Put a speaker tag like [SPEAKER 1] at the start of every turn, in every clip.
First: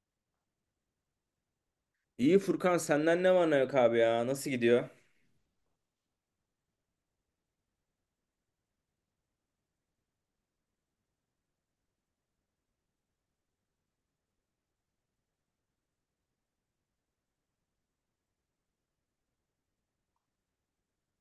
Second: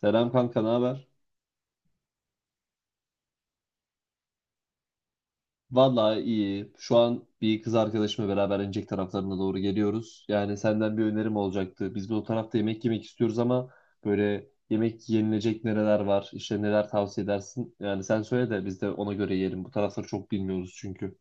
[SPEAKER 1] Selam kanka, ne haber?
[SPEAKER 2] İyi Furkan senden ne var ne yok abi ya? Nasıl gidiyor?
[SPEAKER 1] Vallahi iyi. Şu an bir kız arkadaşımla beraber Incek taraflarına doğru geliyoruz. Yani senden bir önerim olacaktı. Biz de o tarafta yemek yemek istiyoruz ama böyle yemek yenilecek nereler var, işte neler tavsiye edersin? Yani sen söyle de biz de ona göre yiyelim. Bu tarafları çok bilmiyoruz çünkü.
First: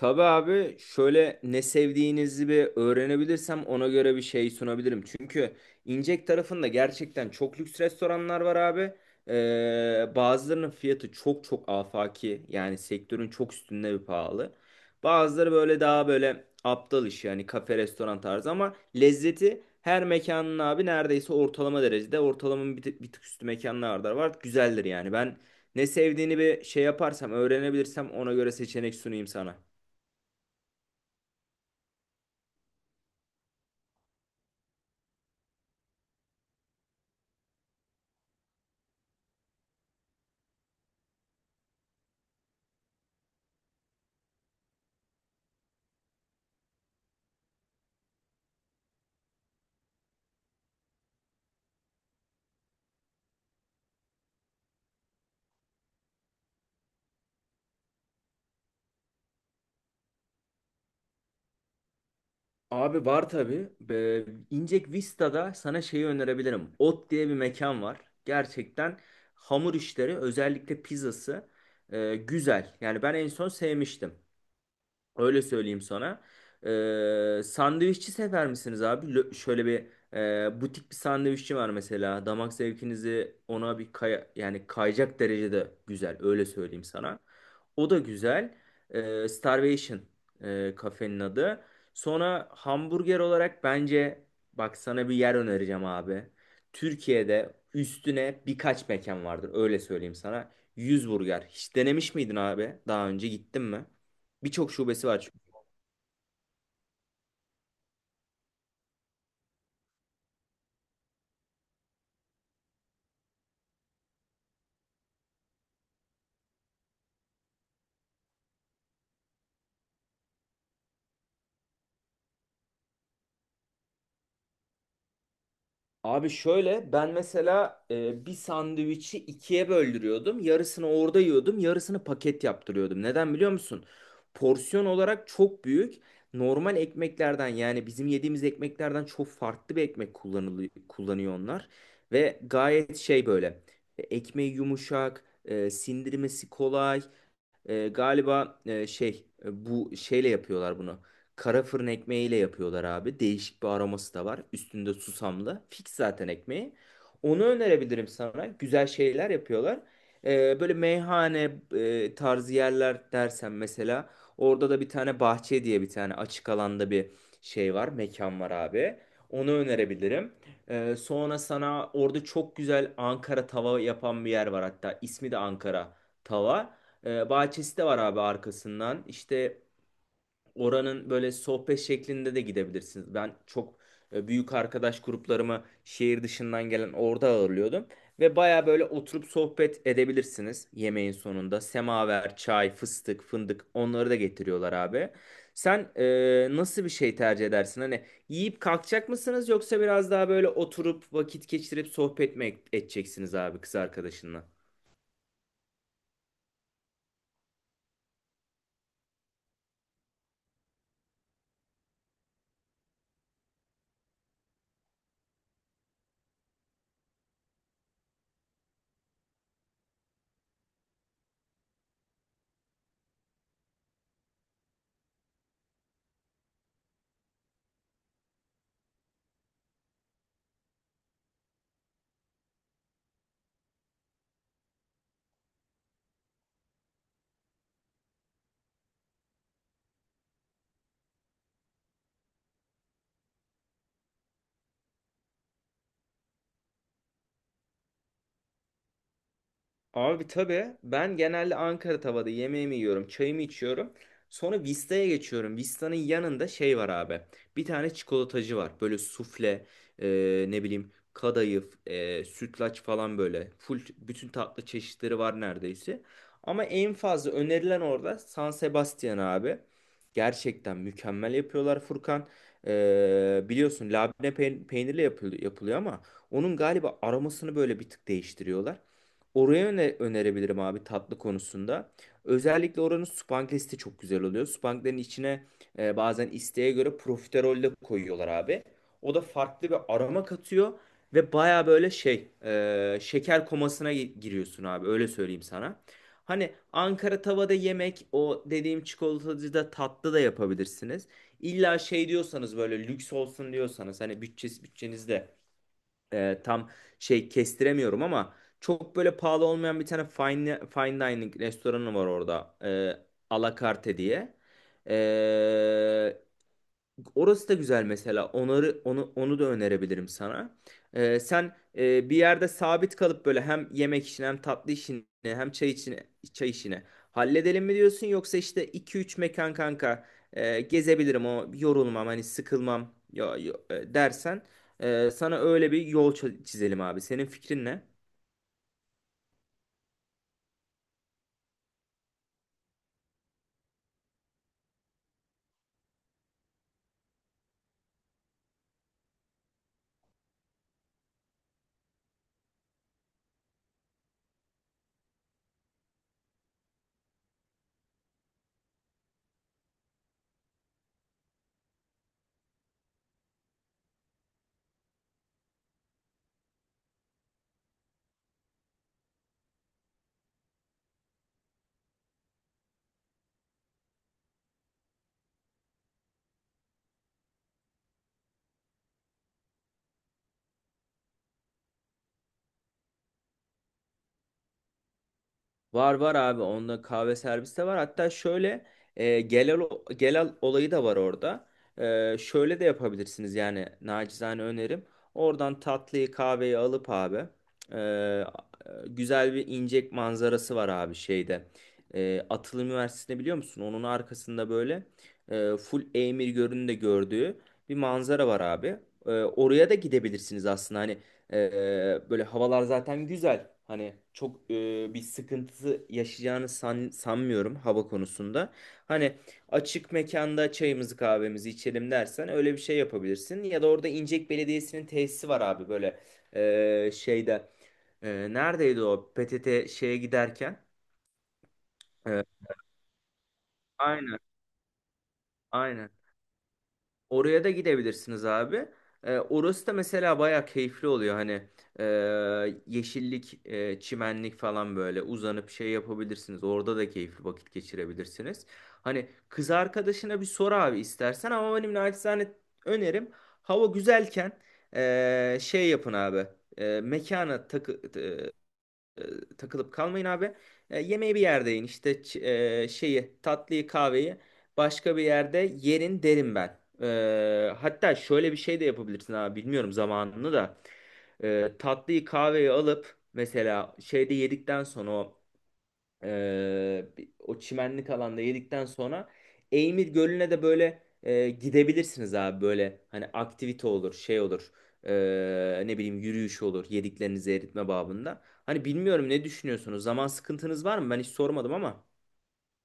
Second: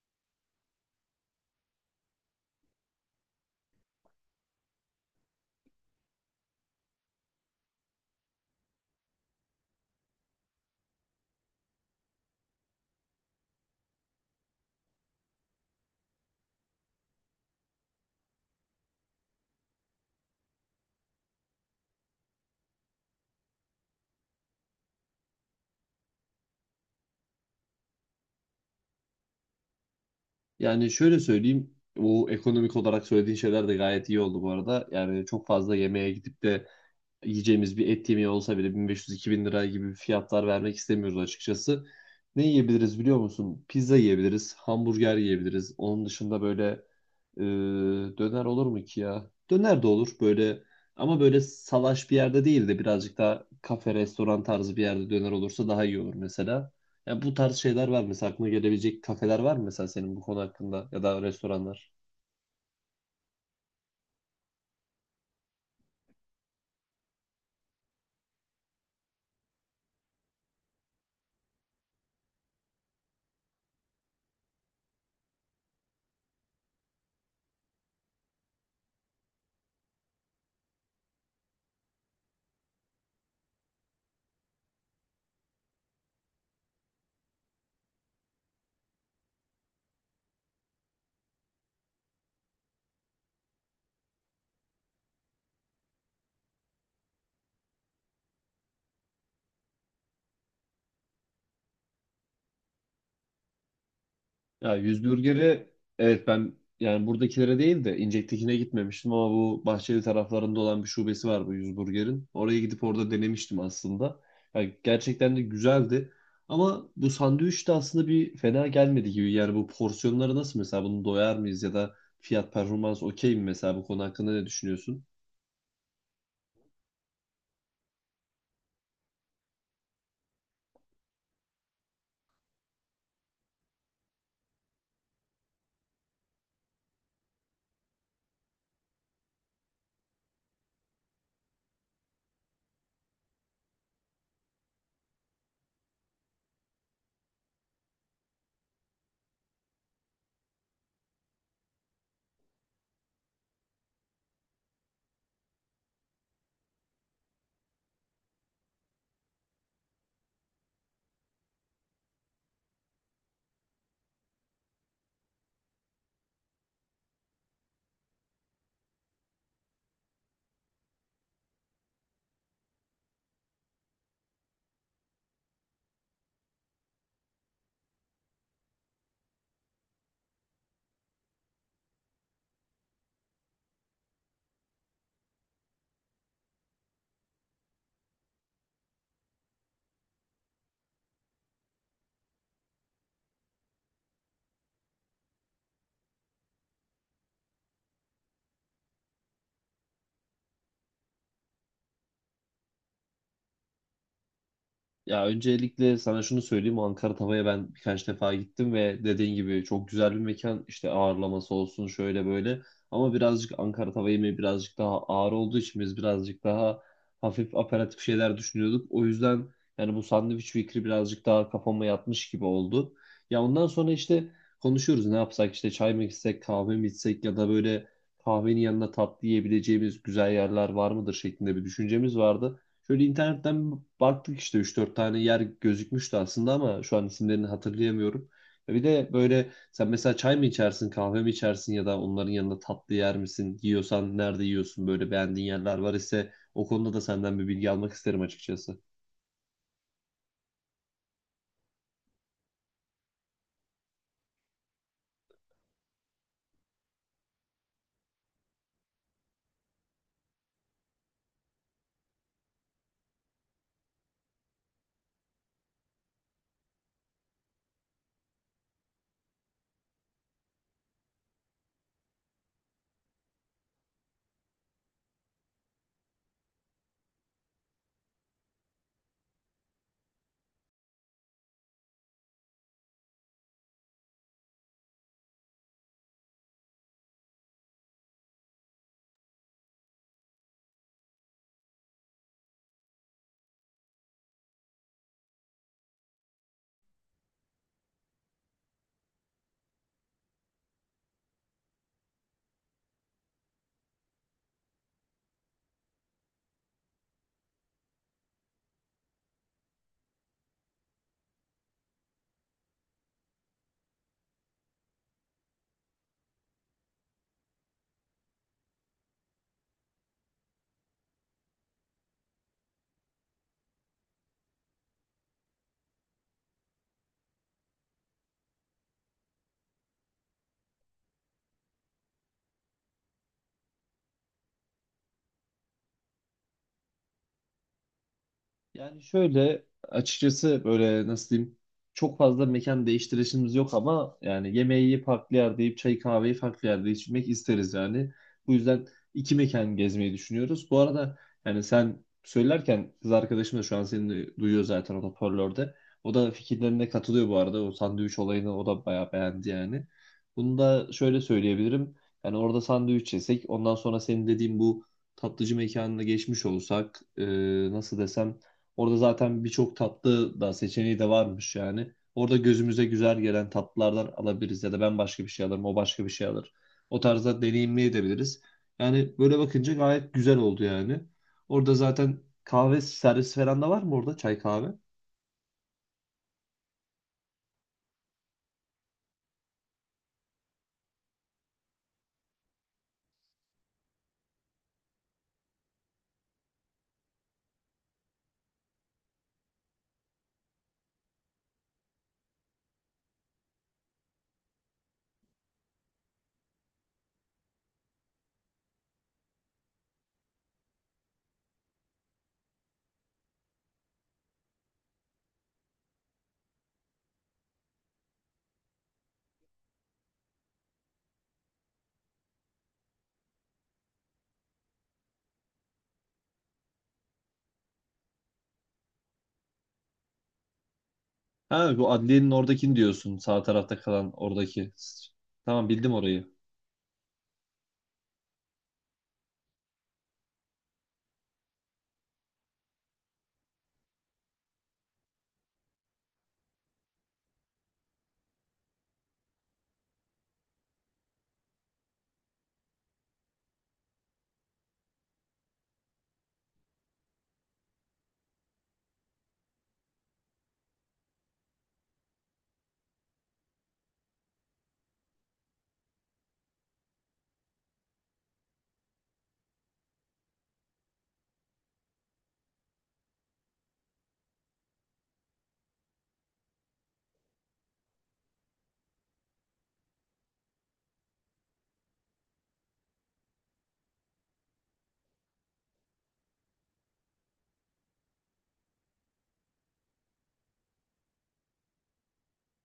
[SPEAKER 2] Tabii abi şöyle ne sevdiğinizi bir öğrenebilirsem ona göre bir şey sunabilirim. Çünkü İncek tarafında gerçekten çok lüks restoranlar var abi. Bazılarının fiyatı çok çok afaki, yani sektörün çok üstünde bir pahalı. Bazıları böyle daha böyle aptal iş, yani kafe restoran tarzı, ama lezzeti her mekanın abi neredeyse ortalama derecede, ortalamanın bir tık üstü mekanlarda var. Güzeldir yani. Ben ne sevdiğini bir şey yaparsam öğrenebilirsem ona göre seçenek sunayım sana.
[SPEAKER 1] Yani şöyle söyleyeyim, bu ekonomik olarak söylediğin şeyler de gayet iyi oldu bu arada. Yani çok fazla yemeğe gidip de yiyeceğimiz bir et yemeği olsa bile 1.500-2.000 lira gibi fiyatlar vermek istemiyoruz açıkçası. Ne yiyebiliriz biliyor musun? Pizza yiyebiliriz, hamburger yiyebiliriz. Onun dışında böyle e, döner olur mu ki ya? Döner de olur böyle ama böyle salaş bir yerde değil de birazcık daha kafe, restoran tarzı bir yerde döner olursa daha iyi olur mesela. Ya bu tarz şeyler var mesela aklına gelebilecek kafeler var mı mesela senin bu konu hakkında ya da restoranlar?
[SPEAKER 2] Abi var tabii. İncek Vista'da sana şeyi önerebilirim. Ot diye bir mekan var. Gerçekten hamur işleri, özellikle pizzası güzel. Yani ben en son sevmiştim. Öyle söyleyeyim sana. Sandviççi sever misiniz abi? Şöyle bir butik bir sandviççi var mesela. Damak zevkinizi ona bir kaya, yani kayacak derecede güzel. Öyle söyleyeyim sana. O da güzel. Starvation kafenin adı. Sonra hamburger olarak, bence bak sana bir yer önereceğim abi. Türkiye'de üstüne birkaç mekan vardır. Öyle söyleyeyim sana. Yüz Burger. Hiç denemiş miydin abi? Daha önce gittin mi? Birçok
[SPEAKER 1] Ya yüz
[SPEAKER 2] şubesi var çünkü.
[SPEAKER 1] burgeri, evet, ben yani buradakilere değil de İncek'tekine gitmemiştim ama bu Bahçeli taraflarında olan bir şubesi var bu yüz burgerin. Oraya gidip orada denemiştim aslında. Yani gerçekten de güzeldi. Ama bu sandviç de aslında bir fena gelmedi gibi. Yani bu porsiyonları nasıl mesela, bunu doyar mıyız ya da fiyat performans okey mi mesela, bu konu hakkında ne düşünüyorsun?
[SPEAKER 2] Abi şöyle, ben mesela bir sandviçi ikiye böldürüyordum. Yarısını orada yiyordum, yarısını paket yaptırıyordum. Neden biliyor musun? Porsiyon olarak çok büyük. Normal ekmeklerden, yani bizim yediğimiz ekmeklerden çok farklı bir ekmek kullanılıyor, kullanıyor onlar. Ve gayet şey böyle, ekmeği yumuşak, sindirmesi kolay. Galiba şey, bu şeyle yapıyorlar bunu. Kara fırın ekmeğiyle yapıyorlar abi. Değişik bir aroması da var. Üstünde susamlı. Fix zaten ekmeği. Onu önerebilirim sana. Güzel şeyler yapıyorlar. Böyle meyhane tarzı yerler dersen mesela, orada da bir tane bahçe diye bir tane açık alanda bir şey var. Mekan var abi. Onu önerebilirim. Sonra sana orada çok güzel Ankara tava yapan bir yer var hatta. İsmi de Ankara tava. Bahçesi de var abi arkasından. İşte oranın böyle sohbet şeklinde de gidebilirsiniz. Ben çok büyük arkadaş gruplarımı şehir dışından gelen orada ağırlıyordum. Ve baya böyle oturup sohbet edebilirsiniz yemeğin sonunda. Semaver, çay, fıstık, fındık, onları da getiriyorlar abi. Sen nasıl bir şey tercih edersin? Hani yiyip kalkacak mısınız, yoksa biraz daha böyle oturup vakit geçirip sohbet mi edeceksiniz abi kız arkadaşınla?
[SPEAKER 1] Ya öncelikle sana şunu söyleyeyim. Ankara Tava'ya ben birkaç defa gittim ve dediğin gibi çok güzel bir mekan. İşte ağırlaması olsun şöyle böyle. Ama birazcık Ankara Tava yemeği birazcık daha ağır olduğu için biz birazcık daha hafif aperatif şeyler düşünüyorduk. O yüzden yani bu sandviç fikri birazcık daha kafama yatmış gibi oldu. Ya ondan sonra işte konuşuyoruz, ne yapsak işte, çay mı içsek, kahve mi içsek ya da böyle kahvenin yanına tatlı yiyebileceğimiz güzel yerler var mıdır şeklinde bir düşüncemiz vardı. Şöyle internetten baktık, işte üç dört tane yer gözükmüştü aslında ama şu an isimlerini hatırlayamıyorum. Ya bir de böyle sen mesela çay mı içersin, kahve mi içersin ya da onların yanında tatlı yer misin? Yiyorsan nerede yiyorsun? Böyle beğendiğin yerler var ise o konuda da senden bir bilgi almak isterim açıkçası.
[SPEAKER 2] Abi tabii, ben genelde Ankara tavada yemeğimi yiyorum, çayımı içiyorum. Sonra Vista'ya geçiyorum. Vista'nın yanında şey var abi. Bir tane çikolatacı var. Böyle sufle, ne bileyim kadayıf, sütlaç falan böyle. Full bütün tatlı çeşitleri var neredeyse. Ama en fazla önerilen orada San Sebastian abi. Gerçekten mükemmel yapıyorlar Furkan. Biliyorsun labne peynirle yapılıyor, ama onun galiba aromasını böyle bir tık değiştiriyorlar. Oraya önerebilirim abi tatlı konusunda. Özellikle oranın supanglesi çok güzel oluyor. Supanglerin içine bazen isteğe göre profiterol de koyuyorlar abi. O da farklı bir aroma katıyor ve baya böyle şey, şeker komasına giriyorsun abi, öyle söyleyeyim sana. Hani Ankara tavada yemek, o dediğim çikolatacıda tatlı da yapabilirsiniz. İlla şey diyorsanız, böyle lüks olsun diyorsanız, hani bütçesi bütçenizde tam şey kestiremiyorum, ama çok böyle pahalı olmayan bir tane fine dining restoranı var orada. Alakarte diye. E, Orası da güzel mesela. Onları onu onu da önerebilirim sana. Sen bir yerde sabit kalıp böyle hem yemek işini, hem tatlı işini, hem çay işini halledelim mi diyorsun, yoksa işte iki üç mekan kanka gezebilirim, o yorulmam, hani sıkılmam, ya, dersen sana öyle bir yol çizelim abi. Senin fikrin ne?
[SPEAKER 1] Yani şöyle açıkçası böyle nasıl diyeyim, çok fazla mekan değiştirişimiz yok ama yani yemeği farklı yerde yiyip çay kahveyi farklı yerde içmek isteriz yani. Bu yüzden iki mekan gezmeyi düşünüyoruz. Bu arada yani sen söylerken kız arkadaşım da şu an seni de duyuyor zaten, o hoparlörde. O da fikirlerine katılıyor bu arada. O sandviç olayını o da bayağı beğendi yani. Bunu da şöyle söyleyebilirim. Yani orada sandviç yesek, ondan sonra senin dediğin bu tatlıcı mekanına geçmiş olsak, nasıl desem, orada zaten birçok tatlı da seçeneği de varmış yani. Orada gözümüze güzel gelen tatlılardan alabiliriz ya da ben başka bir şey alırım, o başka bir şey alır. O tarzda deneyimleyebiliriz. Yani böyle bakınca gayet güzel oldu yani. Orada zaten kahve servis falan da var mı orada? Çay kahve?
[SPEAKER 2] Var, var abi, onda kahve servisi de var. Hatta şöyle e, gelal, gelal olayı da var orada. Şöyle de yapabilirsiniz yani, nacizane önerim. Oradan tatlıyı kahveyi alıp abi, e, güzel bir incek manzarası var abi şeyde. Atıl Üniversitesi'ni biliyor musun? Onun arkasında böyle full Eymir Gölü'nü de gördüğü bir manzara var abi. Oraya da gidebilirsiniz aslında, hani böyle havalar zaten güzel. Hani çok bir sıkıntısı yaşayacağını sanmıyorum hava konusunda. Hani açık mekanda çayımızı kahvemizi içelim dersen öyle bir şey yapabilirsin. Ya da orada İncek Belediyesi'nin tesisi var abi, böyle şeyde. Neredeydi o PTT şeye giderken?
[SPEAKER 1] Ha, bu
[SPEAKER 2] E,
[SPEAKER 1] adliyenin oradakini diyorsun. Sağ tarafta kalan
[SPEAKER 2] aynen,
[SPEAKER 1] oradaki. Tamam,
[SPEAKER 2] aynen.
[SPEAKER 1] bildim orayı.
[SPEAKER 2] Oraya da gidebilirsiniz abi. Orası da mesela bayağı keyifli oluyor. Hani e, yeşillik, çimenlik falan, böyle uzanıp şey yapabilirsiniz. Orada da keyifli vakit geçirebilirsiniz. Hani kız arkadaşına bir sor abi istersen, ama benim naçizane önerim, hava güzelken şey yapın abi. Mekana takılıp kalmayın abi. Yemeği bir yerde yiyin. İşte şeyi, tatlıyı, kahveyi başka bir yerde yerin derim ben. Hatta şöyle bir şey de yapabilirsin abi. Bilmiyorum zamanını da. Tatlıyı, kahveyi alıp mesela şeyde yedikten sonra, ee, o çimenlik alanda yedikten sonra Eymir Gölü'ne de böyle gidebilirsiniz abi, böyle hani aktivite olur, şey olur. Ne bileyim, yürüyüş olur, yediklerinizi eritme babında. Hani bilmiyorum, ne düşünüyorsunuz, zaman sıkıntınız var mı, ben hiç sormadım ama.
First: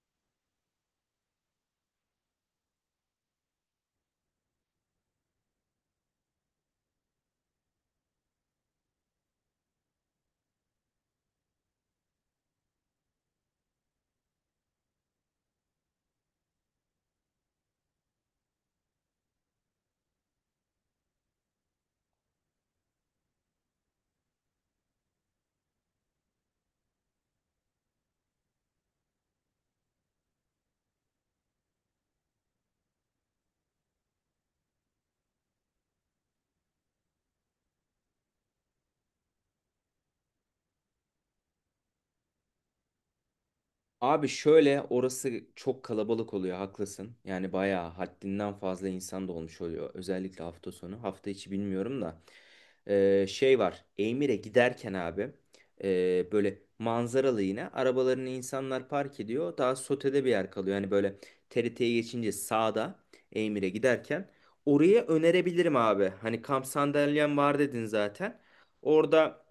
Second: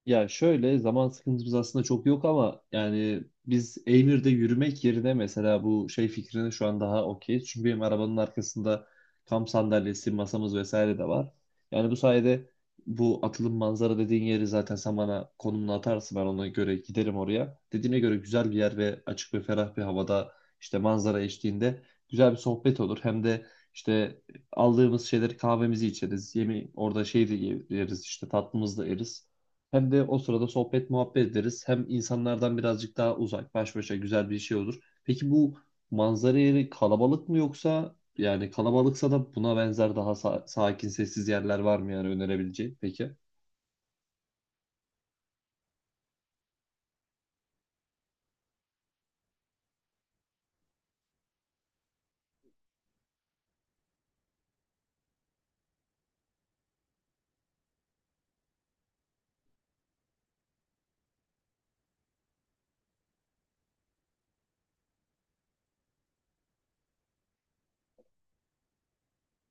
[SPEAKER 1] Ya şöyle, zaman sıkıntımız aslında çok yok ama yani biz Eymir'de yürümek yerine mesela bu şey fikrine şu an daha okeyiz. Çünkü benim arabanın arkasında kamp sandalyesi, masamız vesaire de var. Yani bu sayede bu atılım manzara dediğin yeri zaten sen bana konumunu atarsın, ben ona göre giderim oraya. Dediğine göre güzel bir yer ve açık ve ferah bir havada, işte manzara eşliğinde güzel bir sohbet olur. Hem de işte aldığımız şeyleri, kahvemizi içeriz. Yemi orada şey de yeriz, işte tatlımızı da yeriz. Hem de o sırada sohbet muhabbet ederiz. Hem insanlardan birazcık daha uzak, baş başa güzel bir şey olur. Peki bu manzara yeri kalabalık mı, yoksa yani kalabalıksa da buna benzer daha sakin, sessiz yerler var mı yani önerebileceğin? Peki.
[SPEAKER 2] Abi şöyle, orası çok kalabalık oluyor, haklısın. Yani bayağı haddinden fazla insan da olmuş oluyor. Özellikle hafta sonu. Hafta içi bilmiyorum da. Şey var. Emir'e giderken abi böyle manzaralı, yine arabalarını insanlar park ediyor. Daha sotede bir yer kalıyor. Yani böyle TRT'ye geçince sağda, Emir'e giderken, oraya önerebilirim abi. Hani kamp sandalyem var dedin zaten. Orada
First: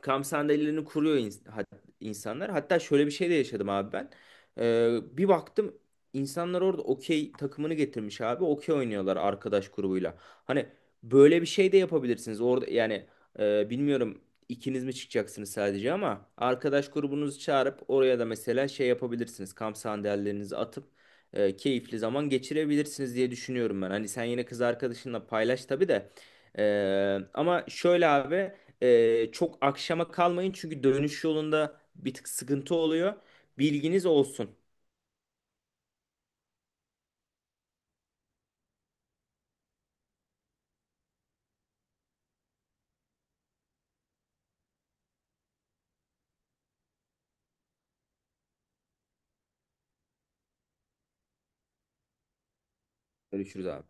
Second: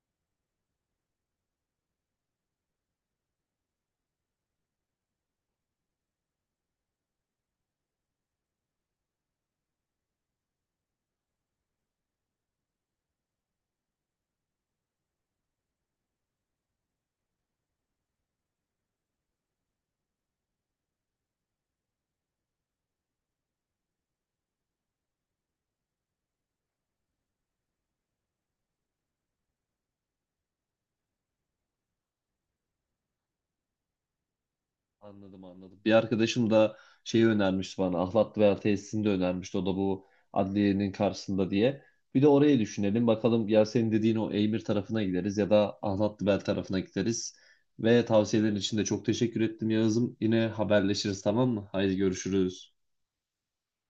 [SPEAKER 2] kamp sandalyelerini kuruyor insanlar. Hatta şöyle bir şey de yaşadım abi ben. Ee, bir baktım, insanlar orada okey takımını getirmiş abi. Okey oynuyorlar arkadaş grubuyla. Hani böyle bir şey de yapabilirsiniz. Orada yani, bilmiyorum ikiniz mi çıkacaksınız sadece, ama arkadaş grubunuzu çağırıp oraya da mesela şey yapabilirsiniz. Kamp sandalyelerinizi atıp keyifli zaman geçirebilirsiniz diye düşünüyorum ben. Hani sen yine kız arkadaşınla paylaş tabii de. Ama şöyle abi. Çok akşama kalmayın, çünkü dönüş yolunda bir tık sıkıntı oluyor. Bilginiz olsun.
[SPEAKER 1] Anladım, anladım. Bir arkadaşım da şeyi önermişti bana. Ahlat Duyar Tesisini de önermişti. O da bu adliyenin karşısında diye. Bir de orayı düşünelim. Bakalım, ya senin dediğin o Eymir tarafına gideriz ya da Ahlat Duyar tarafına gideriz. Ve tavsiyelerin için de çok teşekkür ettim Yağız'ım. Yine haberleşiriz, tamam mı? Haydi görüşürüz.
[SPEAKER 2] Görüşürüz abi.